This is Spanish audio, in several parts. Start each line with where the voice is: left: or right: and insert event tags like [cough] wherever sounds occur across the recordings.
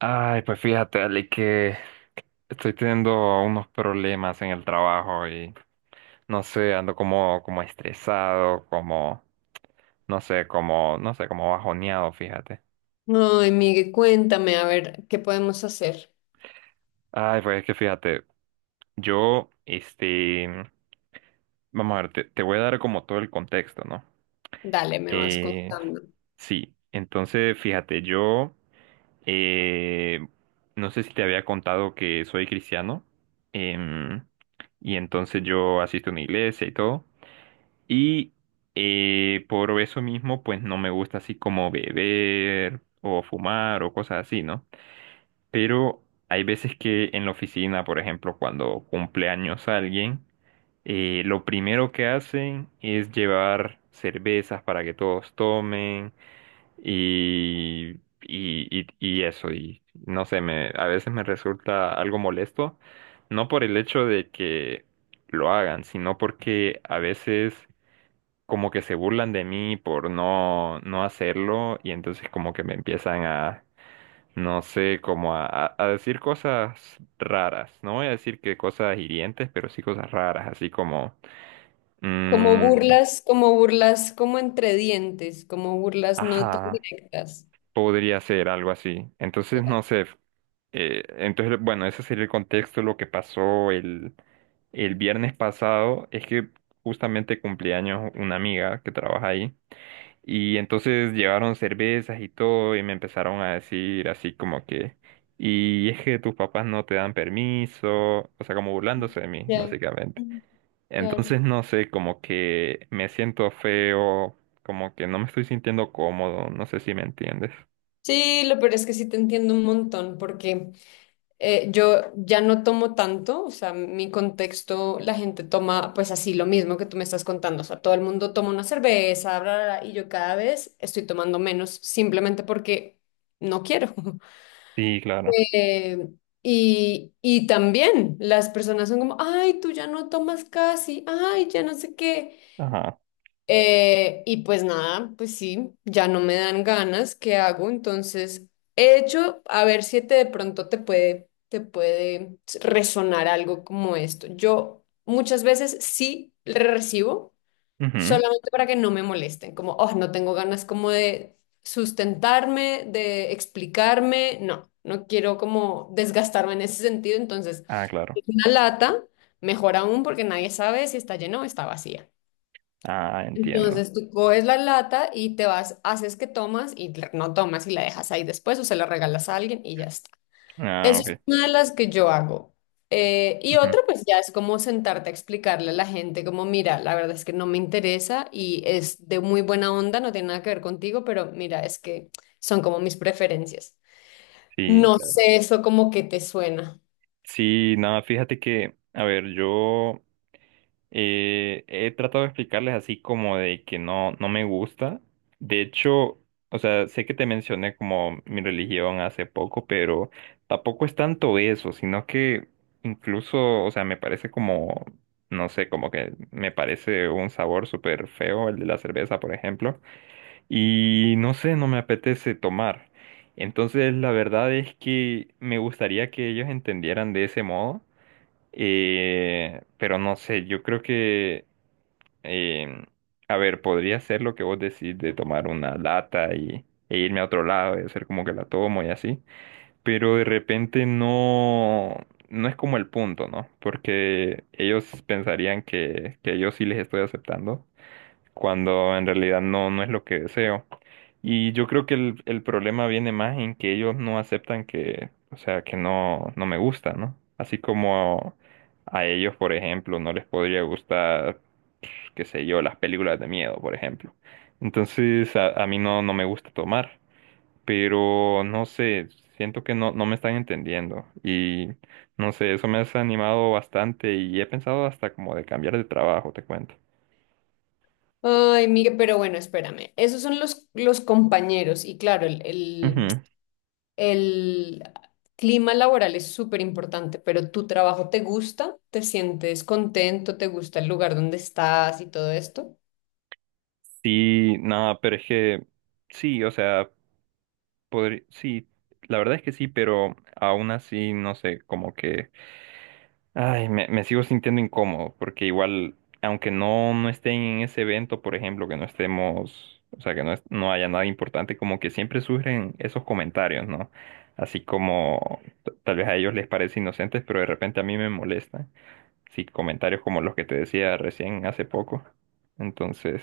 right: Ay, pues fíjate, Ale, que estoy teniendo unos problemas en el trabajo y no sé, ando como estresado, como, no sé, como, no sé, como bajoneado, fíjate.
left: Ay, Miguel, cuéntame, a ver, ¿qué podemos hacer?
right: Ay, pues es que fíjate, yo, este, vamos a ver, te voy a dar como todo el contexto, ¿no?
left: Dale, me vas
right: Eh,
left: contando.
right: sí, entonces fíjate, yo Eh, no sé si te había contado que soy cristiano. em, y entonces yo asisto a una iglesia y todo. Y por eso mismo, pues no me gusta así como beber o fumar o cosas así, ¿no? Pero hay veces que en la oficina, por ejemplo, cuando cumple años alguien, lo primero que hacen es llevar cervezas para que todos tomen y, y eso, y no sé, a veces me resulta algo molesto, no por el hecho de que lo hagan, sino porque a veces como que se burlan de mí por no, no hacerlo y entonces como que me empiezan a, no sé, como a decir cosas raras, no voy a decir que cosas hirientes, pero sí cosas raras, así como, sí.
left: Como
right: Mm,
left: burlas, como burlas, como entre dientes, como burlas no tan
right: ajá,
left: directas.
right: podría ser algo así, entonces
left: Ya,
right: no sé. Entonces, bueno, ese sería el contexto. Lo que pasó el viernes pasado es que justamente cumpleaños una amiga que trabaja ahí. Y entonces llevaron cervezas y todo y me empezaron a decir así como que, y es que tus papás no te dan permiso, o sea, como burlándose de mí,
left: ya.
right: básicamente.
left: Mm, claro.
right: Entonces, no sé, como que me siento feo, como que no me estoy sintiendo cómodo, no sé si me entiendes.
left: Sí, lo peor es que sí te entiendo un montón, porque yo ya no tomo tanto, o sea, mi contexto, la gente toma pues así lo mismo que tú me estás contando, o sea, todo el mundo toma una cerveza, bla, bla, bla, y yo cada vez estoy tomando menos, simplemente porque no quiero. [laughs]
right: Sí, claro.
left: Eh, y también las personas son como, ay, tú ya no tomas casi, ay, ya no sé qué.
right: Ajá.
left: Y pues nada, pues sí, ya no me dan ganas, ¿qué hago? Entonces, he hecho, a ver si te, de pronto te puede resonar algo como esto. Yo muchas veces sí recibo
right: Ujú.
left: solamente para que no me molesten, como, oh, no tengo ganas como de sustentarme, de explicarme, no, no quiero como desgastarme en ese sentido, entonces
right: Ah, claro.
left: una lata, mejor aún porque nadie sabe si está llena o está vacía.
right: Ah, entiendo.
left: Entonces tú coges la lata y te vas, haces que tomas y no tomas y la dejas ahí después o se la regalas a alguien y ya está.
right: Ah,
left: Esa es
right: ok.
left: una de las que yo hago. Y
right: Ujú.
left: otra, pues ya es como sentarte a explicarle a la gente, como, mira, la verdad es que no me interesa y es de muy buena onda, no tiene nada que ver contigo, pero mira, es que son como mis preferencias.
right: Sí,
left: No
right: claro.
left: sé eso como que te suena.
right: Sí, nada, fíjate que, a ver, yo he tratado de explicarles así como de que no, no me gusta. De hecho, o sea, sé que te mencioné como mi religión hace poco, pero tampoco es tanto eso, sino que incluso, o sea, me parece como, no sé, como que me parece un sabor súper feo el de la cerveza, por ejemplo. Y no sé, no me apetece tomar. Entonces, la verdad es que me gustaría que ellos entendieran de ese modo, pero no sé, yo creo que, eh, a ver, podría ser lo que vos decís de tomar una lata y, e irme a otro lado y hacer como que la tomo y así, pero de repente no, no es como el punto, ¿no? Porque ellos pensarían que yo sí les estoy aceptando, cuando en realidad no, no es lo que deseo. Y yo creo que el problema viene más en que ellos no aceptan que, o sea, que no, no me gusta, ¿no? Así como a ellos, por ejemplo, no les podría gustar, pues, qué sé yo, las películas de miedo, por ejemplo. Entonces, a mí no, no me gusta tomar, pero no sé, siento que no, no me están entendiendo y no sé, eso me ha desanimado bastante y he pensado hasta como de cambiar de trabajo, te cuento.
left: Ay, Miguel, pero bueno, espérame. Esos son los compañeros y claro,
right: Ujú.
left: el clima laboral es súper importante, pero tu trabajo te gusta, te sientes contento, te gusta el lugar donde estás y todo esto.
right: Sí, nada, pero es que sí, o sea. Podría, sí, la verdad es que sí, pero aún así, no sé, como que, ay, me sigo sintiendo incómodo, porque igual, aunque no, no estén en ese evento, por ejemplo, que no estemos, o sea, que no, no haya nada importante, como que siempre surgen esos comentarios, ¿no? Así como tal vez a ellos les parece inocentes, pero de repente a mí me molestan. Sí, comentarios como los que te decía recién hace poco. Entonces,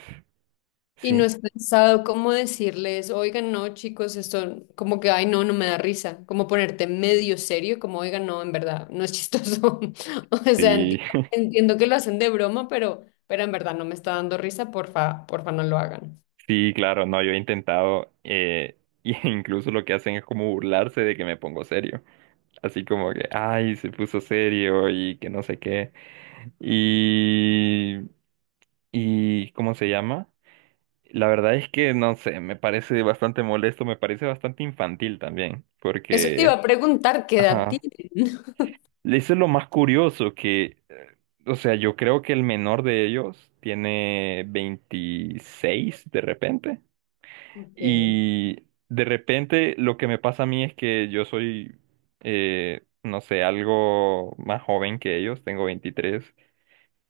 left: Y no
right: sí,
left: es pensado cómo decirles, oigan, no, chicos, esto como que, ay, no, no me da risa, como ponerte medio serio, como, oigan, no, en verdad, no es chistoso. [laughs] O sea,
right: sí,
left: entiendo, entiendo que lo hacen de broma, pero en verdad no me está dando risa, porfa, porfa, no lo hagan.
right: sí, claro, no, yo he intentado, [laughs] y incluso lo que hacen es como burlarse de que me pongo serio. Así como que, ay, se puso serio y que no sé qué. Y, y, ¿cómo se llama? La verdad es que, no sé, me parece bastante molesto, me parece bastante infantil también,
left: Eso te iba
right: porque,
left: a preguntar, ¿qué edad
right: ajá,
left: tienen? [laughs]
right: eso es lo más curioso que, o sea, yo creo que el menor de ellos tiene 26 de repente.
left: Ok,
right: Y de repente lo que me pasa a mí es que yo soy, no sé, algo más joven que ellos, tengo veintitrés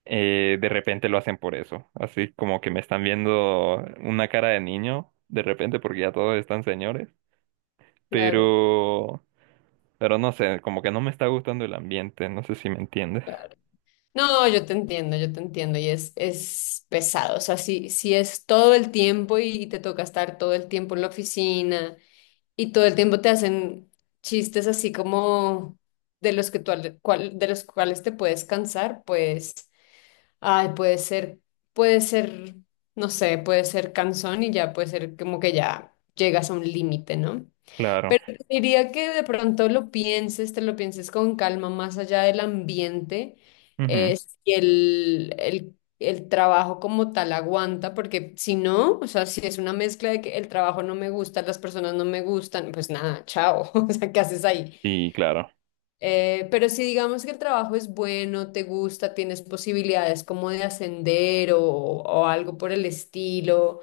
right: eh, de repente lo hacen por eso, así como que me están viendo una cara de niño, de repente porque ya todos están señores,
left: claro,
right: pero, pero no sé, como que no me está gustando el ambiente, no sé si me entiendes.
left: claro. No, yo te entiendo, y es pesado, o sea, si, si es todo el tiempo y te toca estar todo el tiempo en la oficina. Y todo el tiempo te hacen chistes así como de los que de los cuales te puedes cansar, pues, ay, puede ser, no sé, puede ser cansón y ya puede ser como que ya llegas a un límite, ¿no?
right: Claro.
left: Pero te diría que de pronto lo pienses, te lo pienses con calma, más allá del ambiente,
right: Ujú.
left: si el trabajo como tal aguanta, porque si no, o sea, si es una mezcla de que el trabajo no me gusta, las personas no me gustan, pues nada, chao, [laughs] o sea, ¿qué haces ahí?
right: Sí, claro.
left: Pero si digamos que el trabajo es bueno, te gusta, tienes posibilidades como de ascender o algo por el estilo,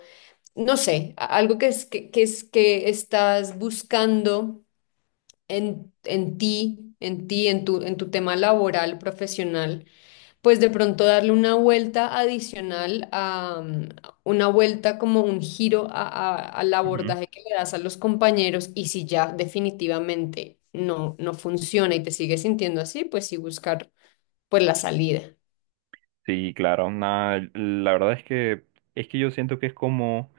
left: no sé, algo que es que estás buscando en ti, en tu tema laboral, profesional, pues de pronto darle una vuelta adicional a una vuelta como un giro al abordaje que le das a los compañeros y si ya definitivamente no, no funciona y te sigues sintiendo así, pues sí buscar pues la salida.
right: Sí, claro, nada, la verdad es que yo siento que es como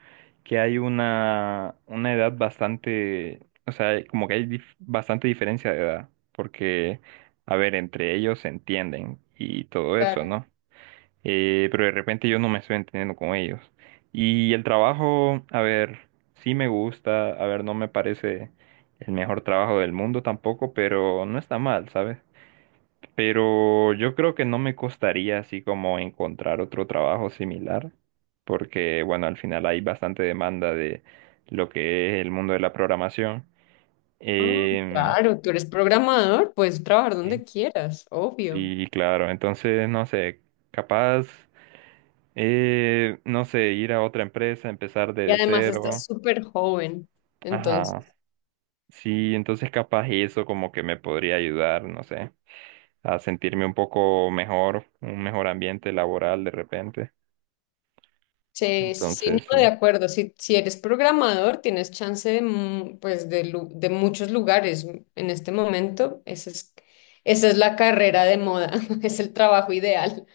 right: que hay una edad bastante, o sea, como que hay bastante diferencia de edad, porque, a ver, entre ellos se entienden y todo eso,
left: Claro.
right: ¿no? Pero de repente yo no me estoy entendiendo con ellos. Y el trabajo, a ver, sí me gusta, a ver, no me parece el mejor trabajo del mundo tampoco, pero no está mal, ¿sabes? Pero yo creo que no me costaría así como encontrar otro trabajo similar, porque bueno, al final hay bastante demanda de lo que es el mundo de la programación.
left: Ah,
right: Em,
left: claro, tú eres programador, puedes trabajar
right: sí,
left: donde quieras, obvio.
right: sí, claro, entonces no sé, capaz, no sé, ir a otra empresa, empezar
left: Y
right: de
left: además estás
right: cero.
left: súper joven, entonces.
right: Ajá, sí, entonces capaz eso como que me podría ayudar, no sé, a sentirme un poco mejor, un mejor ambiente laboral de repente.
left: Sí, sí, sí,
right: Entonces, sí.
left: no, de acuerdo. Si, si eres programador, tienes chance de, pues de, de muchos lugares. En este momento, esa es la carrera de moda, [laughs] es el trabajo ideal.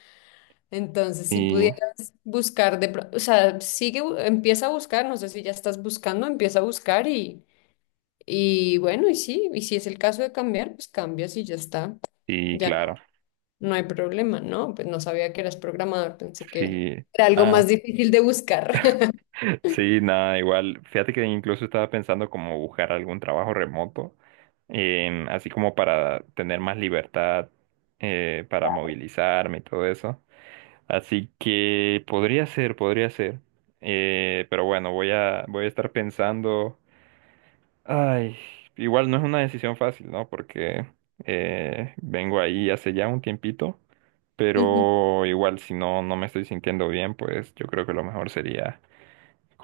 left: Entonces, si
right: Sí,
left: pudieras buscar, o sea, sigue, empieza a buscar, no sé si ya estás buscando, empieza a buscar y bueno, y sí, y si es el caso de cambiar, pues cambias y ya está.
right: sí,
left: Ya
right: claro,
left: no, no hay problema, ¿no? Pues no sabía que eras programador, pensé que
right: sí,
left: era algo más
right: ah,
left: difícil de buscar. [laughs]
right: [laughs] sí, nada, igual, fíjate que incluso estaba pensando como buscar algún trabajo remoto, así como para tener más libertad, para movilizarme y todo eso, así que podría ser, pero bueno, voy a estar pensando. Ay, igual no es una decisión fácil, ¿no? Porque vengo ahí hace ya un tiempito,
left: Ujú.
right: pero igual si no, no me estoy sintiendo bien, pues yo creo que lo mejor sería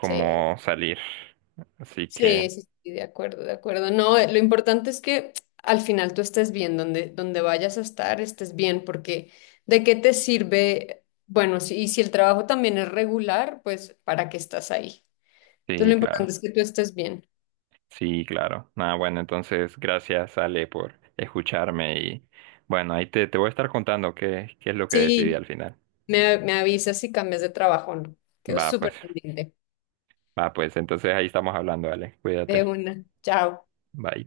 left: Sí,
right: salir. Así que,
left: sí, sí, sí, de acuerdo, de acuerdo. No, lo importante es que al final tú estés bien, donde, donde vayas a estar, estés bien, porque ¿de qué te sirve? Bueno, si, y si el trabajo también es regular, pues ¿para qué estás ahí? Entonces lo
right: sí, claro,
left: importante es que tú estés bien.
right: sí, claro. Nada, bueno, entonces gracias, Ale, por escucharme y bueno, ahí te voy a estar contando qué es lo que decidí
left: Sí,
right: al final.
left: me avisas si cambias de trabajo o no. Quedo
right: Va, pues,
left: súper pendiente.
right: va, pues, entonces ahí estamos hablando, Ale,
left: De
right: cuídate.
left: una. Chao.
right: Bye.